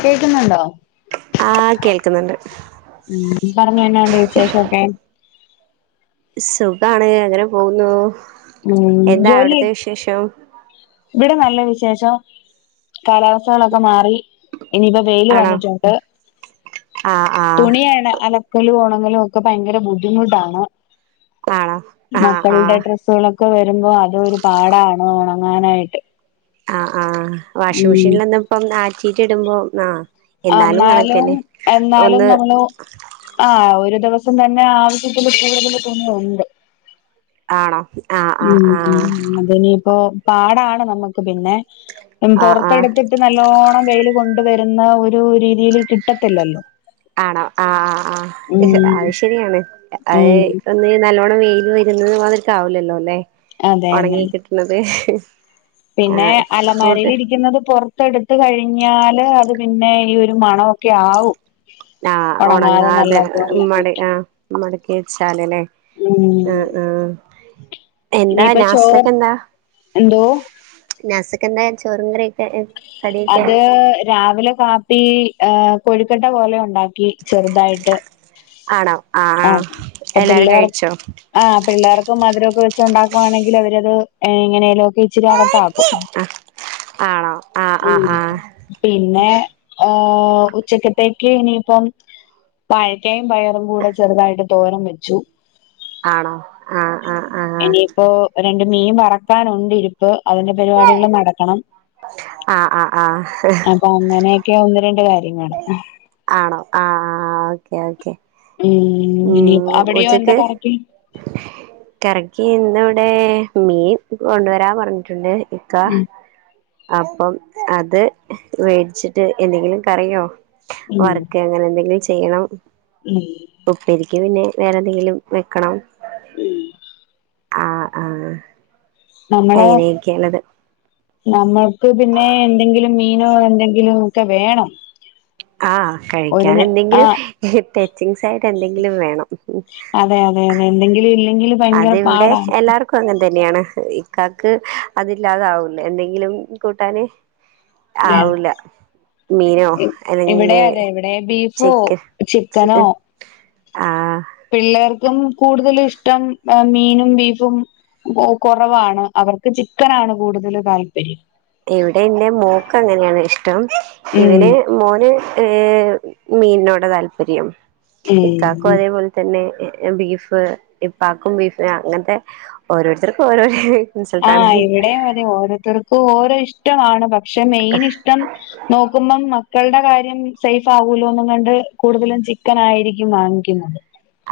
കേൾക്കുന്നുണ്ടോ? ആഹ് കേൾക്കുന്നുണ്ട് ഉം, പറഞ്ഞോ എന്ന ഒണ്ട് വിശേഷൊക്കെ? സുഖാണ് അങ്ങനെ പോകുന്നു ഉം എന്താ ജോലി അവിടത്തെ വിശേഷം? ഇവിടെ നല്ല വിശേഷം കാലാവസ്ഥകളൊക്കെ മാറി ഇനിയിപ്പോ വവെയില് ആണോ വന്നിട്ടുണ്ട്. ആഹ് ആഹ് തുണി അണ അലക്കലും ഓണങ്ങലും ഒക്കെ ഭയങ്കര ബുദ്ധിമുട്ടാണ്. ആണോ ആഹ് മക്കളുടെ ആഹ് ഡ്രെസ്സുകളൊ ക്കെ വരുമ്പോ അത്‌ ഒരു പാടാണ് ഉണങ്ങാനായിട്ട് ആഹ്, ആഹ് വാഷിങ് ഉം മെഷീനൽ ഒന്നും ഇപ്പം ആറ്റിട്ട് ഇടുമ്പോ ആഹ് എന്നാലും കണക്കന്നെ ഒന്ന് ആഹഹ് ഒരു ദിവസം തന്നെ ആവശ്യത്തിൽ കൂടുതൽ തുണിയുണ്ട്. ആണോ ആഹ് ആഹ് ഉം ഉം, ആഹ് അതനിയിപ്പോ പാടാണ് നമ്മക്ക് പിന്നെ ഉം ആഹ് ആഹ് പൊറത്തെടുത്ത് ട്ട് നല്ലോണം വെയില് കൊണ്ടുവെരുന്ന ഒരു രീതീല് കിട്ടത്തില്ലല്ലോ ആണോ ആഹ് ഉം ആഹ് അത് ശെരിയാണ് ഉം അത് ന്ന് നല്ലോണം വെയില് വരുന്നത് മാതിരിക്കാവൂലല്ലോ അല്ലെ അതെന്നെ ഉണങ്ങി കിട്ടണത്. പിന്നെ ആഹ് ഫുഡ് അലമാരേല് ഇരിക്കുന്നത് പുറത്തെടുത്ത് കഴിഞ്ഞാല് അത് പിന്നെ ഈ ഒരു മണൊവൊക്കെ ആവും. ആഹ് ഒണങ്ങാതെ ഉണങ്ങാതെ നല്ലപോലെ മട വെക്കുമ്പോ ആഹ് മടക്കി വച്ചാല് ലേ ഉം ആഹ് ആഹ് എന്താ ഇനിയിപ്പോ ചോറ് നാസ്ത്തെക്കെന്താ? എന്തോ നാസത്തേക്കെന്താ ചോറും കറീംക്കെ എ അത് രാവിലെ കാപ്പി ഏഹ് കൊഴുക്കട്ട പോലെ ഉണ്ടാക്കി ക്കി ചെറുതായിട്ട്, ആഹ് പ്പ എല്ലാരും പിള്ളേർ കഴിച്ചോ ആഹ് പിള്ളേർക്ക് മധുരോക്കെ വെച്ചുണ്ടാക്കുവാണെങ്കില് അവരത് എങ്ങനെേലും ഒക്കെ ഇച്ചിരി അകത്താക്കും. അഹ്, ആണോ ആഹ് ഉം, ആഹ് ആഹ് പിന്നെ ഏഹ് ഉച്ചക്കത്തേക്ക് ഇനിയിപ്പം വായ്ക്കയും പയറും കൂടെ ചെറുതായിട്ട് തോരംവെച്ചു. ആണോ ആഹ് ആഹ് ആഹ് ഇനിയിപ്പോ രണ്ട് മീൻ വറക്കാനുണ്ട് ഇരിപ്പ്, അതിന്റെ പരിപാടികൾ നടക്കണം ആഹ് ആഹ് ആഹ് അപ്പൊ അങ്ങനെയൊക്കെ ഒന്ന് രണ്ട് കാര്യംങ്ങള് ആണോ ആഹ് ആഹ് ഓക്കേ, ഓക്കെ ഉം ഇനി അവിടെയോ എന്താ കറിക്ക്? കറിക്കി ഇന്നിവിടെ മീൻ കൊണ്ടുവരാൻ പറഞ്ഞിട്ടുണ്ട്. ക്കാ, ഉം അപ്പം അത് വേടിച്ചിട്ട് എന്തെങ്കിലും കറിയോ ഉം വർക്കെ അങ്ങനെ എന്തെങ്കിലും ചെയ്യണം ഉം ഉപ്പേരിക്ക് പിന്നെ വേറെന്തെങ്കിലും വെക്കണം. ഉം ആഹ് ആഹ് നമ്മള്, അങ്ങനെയൊക്കെയാണത് നമ്മൾക്ക് പിന്നെ എന്തെങ്കിലും മീനോ എന്തെങ്കിലും ക്കെ വേണം ആഹ് ഒരു നേ ആ കഴിക്കാനെന്തെങ്കിലും ടെച്ചിങ്സായിട്ട് എന്തെങ്കിലും വേണം അതെ അതെ അതെ എന്തെങ്കിലും ഇല്ലെങ്കില് ഭയങ്കര പാടാണ് ക്കും അങ്ങനെതന്നെയാണ് ഇക്കാക്ക് അതില്ലാതാവൂല എന്തെങ്കിലും കൂട്ടാന് വേണം ആവൂല മീനോ ഇവിടെ അല്ലെങ്കില് അതെ ഇവിടെ ബീഫോ ചിക്ക ചിക്കനോ ചിക്ക് [unintelligible] ആഹ് പിള്ളേർക്കും കൂടുതലുഇഷ്ടം മീനും ബീഫും അ പ്പൊ അയ് കൊറവാണ് അവർക്ക് ചിക്കനാണ് കൂടുതല് താല്പര്യം ഇവിടെന്റെ മോക്ക് അങ്ങനെയാണ് ഇഷ്ടം ഉം ഇവന് മോന് ഈഹ് മീനിനോടാ താല്പര്യം ഇക്കാക്കും ഉം അതേപോലെ തന്നെ ബീഫ് ഇപ്പാക്കും ബീഫ് അങ്ങനത്തെ ഓരോരുത്തർക്കും ഓരോരെ [unintelligible] ആ ഇവിടെ അതെ ഓരോരുത്തർക്കും ഓരോ ഇഷ്ടമാണ് പക്ഷെ മെയിൻ ഇഷ്ടം നോക്കുമ്പം മക്കളുടെ കാര്യം സേഫ് ആവൂലോന്നും കണ്ട് കൂടുതലും ചിക്കൻ ആയിരിക്കും വാങ്ങിക്കുന്നെ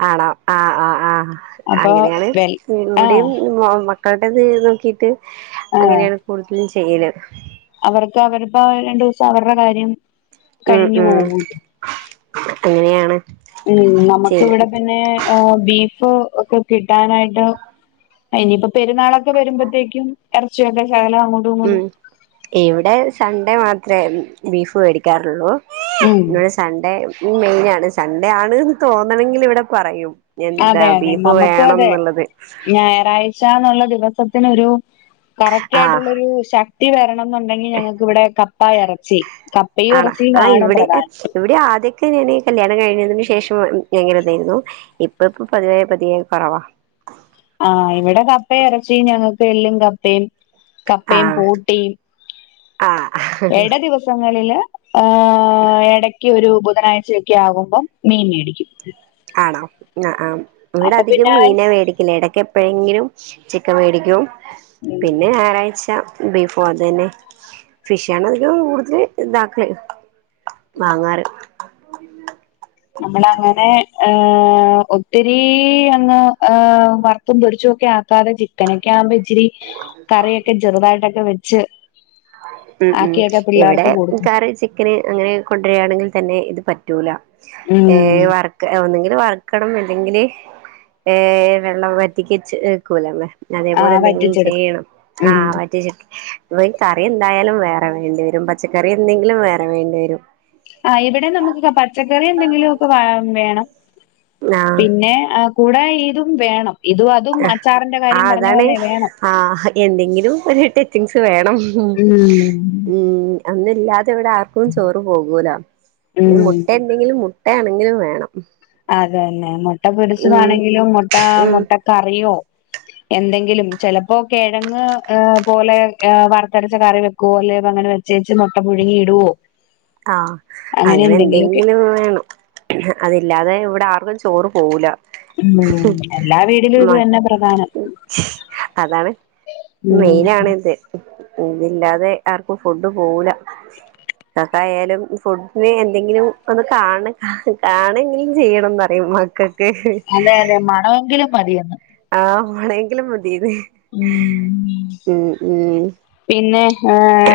ആണോ ആഹ് ആഹ് ആഹ് അപ്പൊ അങ്ങനെയാണ് വെൽ ആഹ് ഇവിടെയും മോ മ മക്കളുടെത് നോക്കിട്ട് ആഹ് അങ്ങനെയാണ് കൂടുതലും ചെയ്യല് അവർക്ക് അവരുപ്പോ രണ്ടൂസം അവരുടെ കാര്യം ഉം കഴിഞ്ഞു ഉം പോകൂല അങ്ങനെയാണ് ഉം നമുക്ക് ചെയ്യല് ഇവിടെ പിന്നെ ബീഫ് ഒക്കെ കിട്ടാനായിട്ട് ഇനിയിപ്പ പെരുന്നാളൊക്കെ വരുമ്പത്തേക്കും ഇറച്ചിയൊക്കെ ശകലംഅങ്ങോ ഉം ഇവിടെ സൺഡേ മാത്രമേ ബീഫ് വേടിക്കാറുള്ളൂ ഉം ഇവിടെ സൺഡേ മെയിൻ ആണ് സൺഡേ ആണ്ന്ന് തോന്നണെങ്കിൽ ഇവിടെ പറയും എന്താ അതെ അതെ ബീഫ് നമുക്കും വേണം അതെ എന്നുള്ളത് ഞായറാഴ് ച്ച എന്നുള്ള ദിവസത്തിനൊരു കറക്റ്റ് ആഹ് ആയിട്ടുള്ള ഒരു ശ ക്തി വരണം എന്നുണ്ടെങ്കിൽ ഞങ്ങൾക്ക്‌വിടെ കപ്പ ഇറച്ചി കപ്പയും ആണാ ഇറച്ചിയും ആഹ് ആണ് ഇവിടെ പ്രധാനം ഇവിടെ ആദ്യക്കെ ഞാന് കല്യാണം കഴിഞ്ഞതിനന് ശേഷം ഭയങ്കര ഇതേര്ന്നു ഇപ്പ ഇപ്പൊ പതിയേ പതിയേ കുറവാ ആഹ് ഇവിടെ കപ്പയും ഇറച്ചിയും, ഞങ്ങൾക്ക് എല്ലും കപ്പയും, കപ്പയും പൂട്ടിയും ആഹ് ആഹ് എട ദിവസങ്ങളില് ആഹ് എടക്ക് ഒരു ബുധനാഴ്ച ക്കെ ആകുമ്പം മീൻ മേടിക്കും ആണോ ആഹ് ആഹ് ഇവിട അപ്പൊ അധികം പിന്നെ മീന മേടി ക്കുന്നത് എടക്ക് എപ്പോഴെങ്കിലും ചിക്കൻ വേടിക്കും പിന്നെ ഞായറാഴ്ച ബീഫും അത് തന്നെ ഫിഷ് ആണ് അതിലും കൂടുതൽ ഇതാക്ക ഉം വാങ്ങാറ് നമ്മള് അങ്ങനെ ആഹ് ഒത്തിരി അങ്ങ് ആഹ് വർ ത്തും പൊരിച്ചൊക്കെ ആക്കാതെ ചിക്കനൊക്കെ ആവ്മ്പം ഇച്ചിരി കറിയൊക്കെ ചെറുതായിട്ടൊക്കെ വെച്ച് ഉം ഉം ആക്കിയൊക്കെ ഇവിടെ പിള്ളേർക്ക് കൊടുക്കും കറി ചി ക്കന് അങ്ങനെ കൊണ്ടെരാണെങ്കി തന്നെ ഇത് പറ്റൂല ഉം ഏഹ് വറക്ക് ഒന്നെങ്കിൽ വർ ക്കണം അല്ലെങ്കില് ഏഹ് വെള്ളം വറ്റിക് ച്ച് വെയ്ക്കുലേ [unintelligible] ആ അതേപോലെ എന്തെങ്കിലും വറ്റിച്ചെടുക്കും ചെയ്യണം ഉം ആഹ് വറ്റിച്ച് ഇവിടെ ക കറി എന്തായാലും വേറെ വേണ്ടി വരും പച്ചക്കറി എന്തെങ്കിലും വേറെ വേണ്ടിവരും ആഹ് ഇവിടെ നമുക്ക് പച്ചക്കറി എന്തെങ്കിലുക്കെ വേ വേണം ആഹ് പിന്നെ കൂടെ ഇതും വേണം ഇതും അതും അച്ചാറിന്റെ കാര്യം ആഹ് പറഞ്ഞ അതാണ് പോലെ വേണം ആഹ് എന്തെങ്കിലും ഒരു ടച്ചിങ്സ് വേണം ഉം ഉം ഒന്നില്ലാതെ ഇവിടെ ആർക്കും ചോറ് പോകൂല മു ഉം ട്ട എന്തെങ്കിലും മുട്ട ആണെങ്കിലും വേണം അത് തന്നെ മുട്ട ഉം പൊരിച്ചതാണെങ്കിലും മുട്ട ഉം മുട്ട കറിയൊ എന്തെങ്കിലും ചിലപ്പോ കിഴങ്ങ് ഇഹ് പോലെ വറ്ത്തരച്ച കറി പോലെ അതങ്ങനെ വെച്ചേച്ച് മൊട്ട പുഴുങ്ങി ഇടുവോ ആഹ് അങ്ങനെ എന്തെങ്കിലും വേണം അതില്ലാതെ ഇവിടെ ആർക്കും ചോറ് പോവുലാ ഉം എല്ലാ വീടിലും ഇത് മ തന്നെ പ്രധാനം അതാണ് ഉം മെയിൻ ആണ്‌ ഇത്. ഇത് ഇല്ലാതെ ആർക്കും ഫുഡ് പോവുല്ലാ രക്കായാലും ഫുഡ്ന് എന്തെങ്കിലും ഒന്ന് കാണ കാണെങ്കിലും ചെയ്യണം നറ്യൻമക്കക് ക്ക് മണ്വാങ്കിലും മതിയെന്ന് ആഹ് മണേങ്കിലും മതീന്ന് ഉം ഉം ഉം പിന്നെ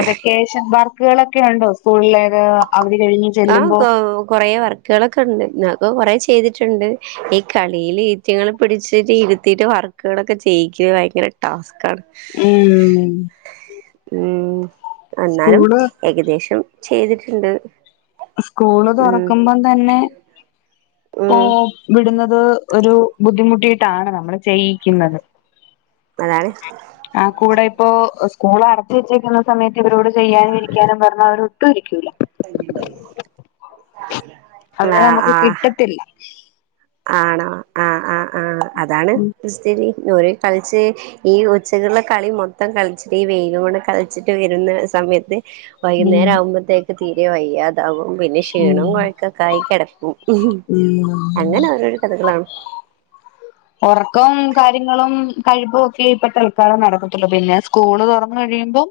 വെക്കേഷൻ പാർക്കുകളൊക്കെ ഉണ്ടോ സ്കൂളിലേത് അവധി കഴിഞ്ഞ് ആഹ് ചെല്ലുമ്പോ കൊ കൊറേ വർ ക്ക് ളെക്കെ ഉണ്ട്. ന്നാക് കൊറേ ചെയ്തിട്ടുണ്ട്. ഈ കളിയിൽ ഇറ്റങ്ങളേ പിടിച്ചിട്ട് ഇരുത്തീട്ട് വർക്ക് ക്ക്ളക്കെ ചെയ്യിക്ക്ന്ന ഭയങ്കര ടാസ്കാണ് ഉം ഉം എന്നാലും സ്കൂള് ഏകദേശം ചെയ്തിട്ട്ണ്ട്. സ്കൂള് തൊറക്കുമ്പം തന്നെ ഉം ഏഹ് വിടുന്നത് ഒരു ബുദ്ധിമുട്ടിട്ടാണ് നമ്മള് ചെയ്യിക്കുന്നത് അതാണ്. ആഹ് കൂടെ ഇപ്പോ സ്കൂള് അടച്ച വെച്ചിക്കുന്ന സമയത്ത് ഇവരോട് ചെയ്യാനും ഇരിക്കാനും പറഞ്ഞ അവര് കയിക്കൂല്ലാ അവരെ ന്നാഹ് നമുക്ക് ആഹ് കിട്ടത്തില്ല ആണോ ആഹ് ആഹ് ആഹ് അതാണ് ഉം സ്ഥിതി ഓല് കളിച്ച് ഈ ഉച്ച്യക്ക്ള്ളാ കളി മൊത്തം കളിച്ചിട്ട് ഈ വെയില് കൊണ്ട് കളിച്ചിട്ട് വെര്ന്നാ സമയത്ത് വൈകുന്നരം ആവുമ്പൊ ത്തേക്ക് തീരെ വയ്യാ ഇതാകും പിന്നെ ഉം ക്ഷീണം കൊഴൊക്കെ ആയി കെടക്കും. ഉം അങ്ങനെ ഓരോരോ കഥകളാണ്. ഒറക്കവും കാര്യങ്ങളും കഴിപ്പ് ഒക്കെ ഇപ്പ തല്ക്കാലം നടക്കത്തൊള് പിന്നെ സ്കൂള് തൊറന്ന് കഴിയ്മ്പം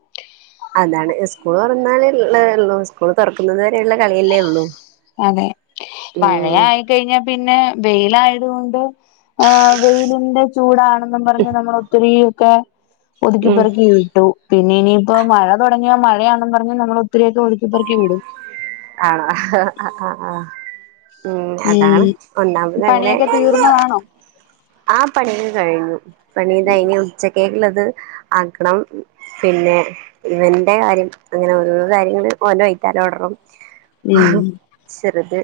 അതാണ് സ്കൂള് തൊറന്നാല് ഒള്ള ഒള്ളൂ സ്കൂള് തൊറക്ക്ന്നത് വേരെയോള്ള കളിയല്ലേ ഒള്ളൂ. അതെ പഴയെ ആയി കയിഞ്ഞാ പിന്നെ വെയിലായത് കൊണ്ടും ആഹ് വെയിലിന്റെ ചൂടാണ് എന്നും പറഞ്ഞ് നമ്മള് ഒത്തിരി ഒക്കെ ഉം ഒതുക്കിപ്പറക്കി വിട്ടു. പിന്നെ ഇനി ഇപ്പോം മഴ തൊടങ്ങിയ മഴയാന്ന് പറഞ്ഞും നമ്മള് ഒത്തിരി ഒക്കെ ഒത്ക്കിപ്പറക്കി വിടും ആണോ ആഹ് ആഹ് ഉം അതാണ് ഉം ഒന്നാമത് അങ്ങനെ പണിയൊക്കെ തീർന്നതാണോ? ആഹ് പണിക്കെ കഴിഞ്ഞു പണിയിതാ ഇനി ഉച്ചക്കേക്ക് ഇള്ളത് ആക്കണം. പിന്നെ ഇവന്റെ കാര്യം അങ്ങനെ ഓരോരോ കാര്യങ്ങള് ഓന്റെ വൈത്തേ ലോട്ണം. ഉം ചെറുത്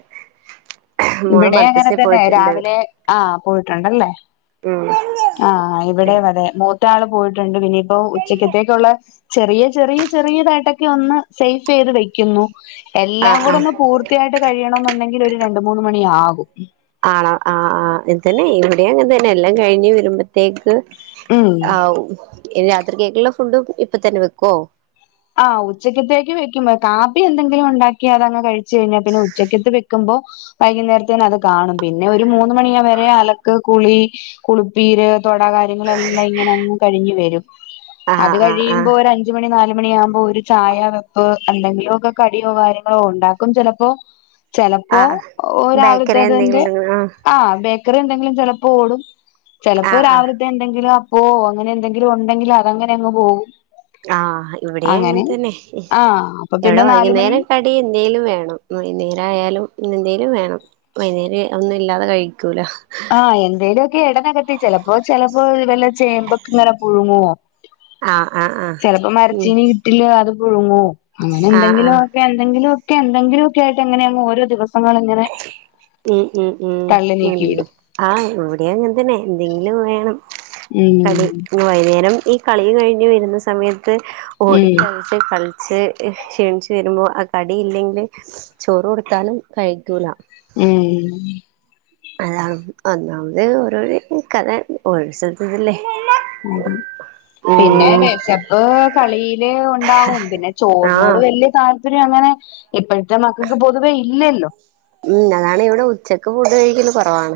ഇ മോള് ബെടെ അങ്ങനെ മദ്രസേ തന്നെ പോയിട്ടുണ്ട് രാവിലെ ആഹ് പോയിട്ടുണ്ട് അല്ലേ. ഉം ആഹ് ഇവടെ അതേ മോത് ത്താള് പോയിട്ട് ഉണ്ട് പിന്നെയിപ്പോ ഉച്ചക്കത്തേക്കോള്ളെ ചെറിയ ചെറിയ ചെറിയതായിട്ടാ ഒന്ന് സേയ്ഫ് ചെയ്ത് വെയ്ക്കുന്നു. എല്ലാം ആഹ് കുടെ ആഹ് ഒന്ന് പൂർത്തിയായിട്ട് കയിയണം എന്ന് ഒണ്ടാങ്കി ഒര് രണ്ട് രണ്ട് മൂന്ന് മണിയാകും. ആണൊ ആഹ് ആഹ് ഇത് തന്നെ ഇവടെയും അങ്ങനെ തന്നെ എല്ലാം കഴിഞ്ഞ് വര്മ്പേ തേക്ക് ഉം ആവു. രാത്രി കേക്ക്ള്ളാ ഫുഡും ഇപ്പം തന്നെ വെക്കോ. ആഹ് ഉച്ചക്ക്യത്തേക്ക് വെക്കുമ്പെ കാപ്പി എന്തെങ്കിലും ഒണ്ടാക്കി അത് അങ്ങ് കഴി ച്ച് കഴിഞ്ഞാ പിന്നെ ഉച്ചക്ക്യെത്ത് വെക്ക്മ്പോ വൈകുന്നേരത്തേന് അത് കാണും. പിന്നെ ഒരു മൂന്ന് മണിയാ വെരെ അലക്ക് കുളി കുളുപ്പീര് തൊട കാര്യങ്ങളെല്ലാം ഇങ്ങനെ അങ്ങ് കയിഞ്ഞ് വെരും ആഹ് അത് ആഹ് ആഹ് കയിമ്പോ ഒര് അഞ്ച് മണി നാല മണിയവ്മ്പോ ഒര് ചായ വെപ്പ് എന്തെങ്കിലും ഒക്കെ കടിയോ കാര്യങ്ങളോ ഒണ്ടാക്കും ചെലപ്പോ. ചെലപ്പോ ആഹ് ബേക്കറി [unintelligible] എന്തെങ്കിലും ആഹ് ബേക്കറി എന്തെങ്കിലും ചെലപ്പോ ഓടും ചെലപ്പോ ആഹ് ആഹ് രാവിലത്തെ എന്ന എന്തെങ്കിലും അപ്പോ അങ്ങനെ എന്തെലും ഒണ്ടെങ്കി അങ്ങനെ അങ്ങ് പോകും ആഹ് ഇവടെയും അങ്ങനെ തന്നെ ആഹ് അപ്പൊ ഇവടെ പിന്നെ നാലുമണി വൈന്നേരം ക എന്തൊലും വേണം വൈക്ന്നേരം ആയാലും ഇന്ന് എന്തേലും വേണം [unintelligible] ഇല്ലാതെ കയിക്കൂല്ലാ ആഹ് എന്തേലും ഓക്കെ [unintelligible] ചെലപ്പോ ചെലപ്പോ വല്ലാ ചേമ്പക്കേ ഇങ്ങനെ പുഴുങ്ങുവോ ആഹ് ആഹ് ആഹ് ചെലപ്പോ ഉം മരച്ചീനി കിട്ടില്ലന്നാ അത് പുഴുങ്ങും അങ്ങനെ എന്തെങ്കിലും ആഹ് എന്തെങ്കിലും ഒക്കെ എന്തെങ്കിലും ഒക്കെ ആയിട്ട് എങ്ങനെയാ ഓരേ ദിവസങ്ങള് ഇങ്ങനെ ഉം ഉം ഉം തള്ളി നീക്കി ഇല്ലാ വിടും ആഹ് ഇവടെ അങ്ങനെ തന്നെ എന്തെങ്കിലും വേണം ഉം കളി വൈന്നേരം ഈ കളി കഴിഞ്ഞ് വെര്ന്നാ സമയത്ത് ഓടി ഉം കളിച്ച് ക്ഷിണിച്ച് വെര്മ്പോ ആഹ് കടിയില്ലെങ്കി ചോറ് കൊട്ത്താലും കഴി ക്കുല്ലാ ഉം [unintelligible] [unintelligible] ഉം [unintelligible] കളില് ഒണ്ടാവും പിന്നെ ചോറിനോട് ആഹ് വല്ല്യയാ താല്പര്യം അങ്ങനെ ഇപ്പോഴത്തെ മക്കക്ക് പൊതുവേ ഇല്ല അല്ലോ ഉം അതാണ് ഇവടെ ഉച്ചക്ക് ഫുഡ് കയില് കൊറവാണ്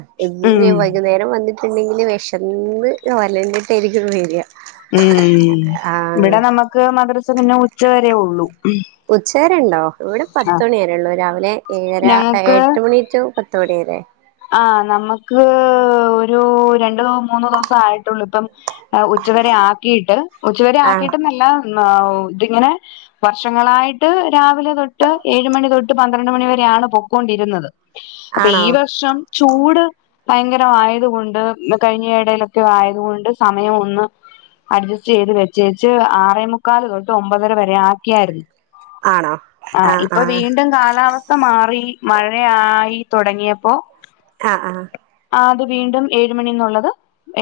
ഉം [unintelligible] വൈന്നേരം വന്ന് [unintelligible] വേഷന്ന് വലാഞ്ഞ്ട്ടായിരിക്കും വെരിക്യാ ഉം ഇവിടെ നമുക്ക് മദ്രസ പിന്നെ ഉച്ച വരേ ഉള്ളൂ. ഉച്ച വരെണ്ടോ ഇവിടെ ആ പത്തുമണി വരെ ഉള്ളൂ രാവിലെ ഏഴര ഞങ്ങക്ക് എട്ട് മണി ടു പ തുടരെ ആഹ് നമുക്ക് ഒരു രണ്ടു മൂന്നോ ദിവസ ആയിട്ടുള്ളൂ ഇപ്പം ഉച്ചുവരെ ആക്കിയിട്ട് ഉച്ചവരെ ആണോ ആക്കിയിട്ട്ന്നെല്ലാം ഇതിങ്ങനെ വർഷങ്ങളായിട്ട് രാവിലെ തൊട്ട് ഏഴ് മണി തൊട്ട് പന്ത്രണ്ട് മണിവരെയാണ് പൊക്കൊണ്ടിരുന്നത്. അപ്പൊ ആണോ ഈ വർഷം ചൂട് ഭയങ്കര ആയതുകൊണ്ട് കഴിഞ്ഞ ഇടയിലൊക്കെ ആയതുകൊണ്ട് സമയം ഒന്ന് അഡ്ജസ്റ്റ് ചെയ്ത് വെച്ചേച്ച് ആറേമുക്കാൽ തൊട്ട് ഒമ്പതര വരെ ആക്കിയായിരുന്നു. ആണോ ആഹ് ഇപ്പൊ വീണ്ടും കാലാവസ്ഥ വസ്ഥ മാറി മഴയായി തുടങ്ങിയപ്പോ ആഹ് ആഹ് ആഹ് അത് വീണ്ടും ഏഴ് മണിന്നുള്ളത്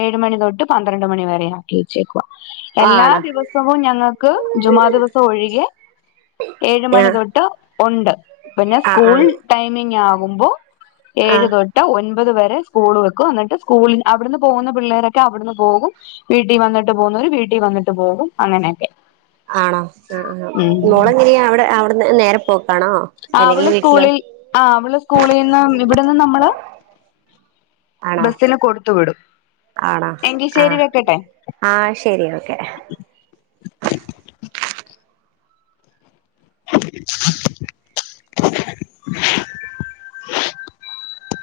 ഏഴ് മണി തൊട്ട് പന്ത്രണ്ട് മണി വരെയാണ്. തീച്ചക്കവ എല്ലാ ആണോ ദിവസവും ഞങ്ങൾക്ക് ജുമാ ദിവസം ഒഴികെ ഏഴ് മണി ആഹ് തൊട്ട് ഉണ്ട് പിന്നെ ആഹ് സ്കൂൾ ആഹ് ടൈമിങ് ആകുമ്പോ ആഹ് ഏഴുതൊട്ട് ഇട്ട ഒൻപത് വരെ സ്കൂൾ വെക്കും എന്നിട്ട് സ്കൂളിൽ അവിടുന്ന് പോകുന്ന പിള്ളേരൊക്കെ അവിടുന്ന് പോകും. വീട്ടിൽ വന്നിട്ട് പോകുന്നര് വീട്ടിൽ വന്നിട്ട് പോകും അങ്ങനെയൊക്കെ ആണോ ആഹ് ആഹ് ഉം മോളെങ്ങനെയ അവിടെ അവിടെന്ന് നേരെ പോക്കാണോ. ആഹ് അല്ലെങ്കിൽ അവള് വീട്ടിലോ സ്കൂളിൽ ആഹ് അവള് സ്കൂളിൽ നിന്ന് ഇവിടെന്ന് നമ്മള് ആണോ ബസിന് കൊടുത്തു വിടും ആണോ എങ്കിശേരി ആഹ് വെക്കട്ടെ ആഹ് ശരി ഓക്കെ [inaudible]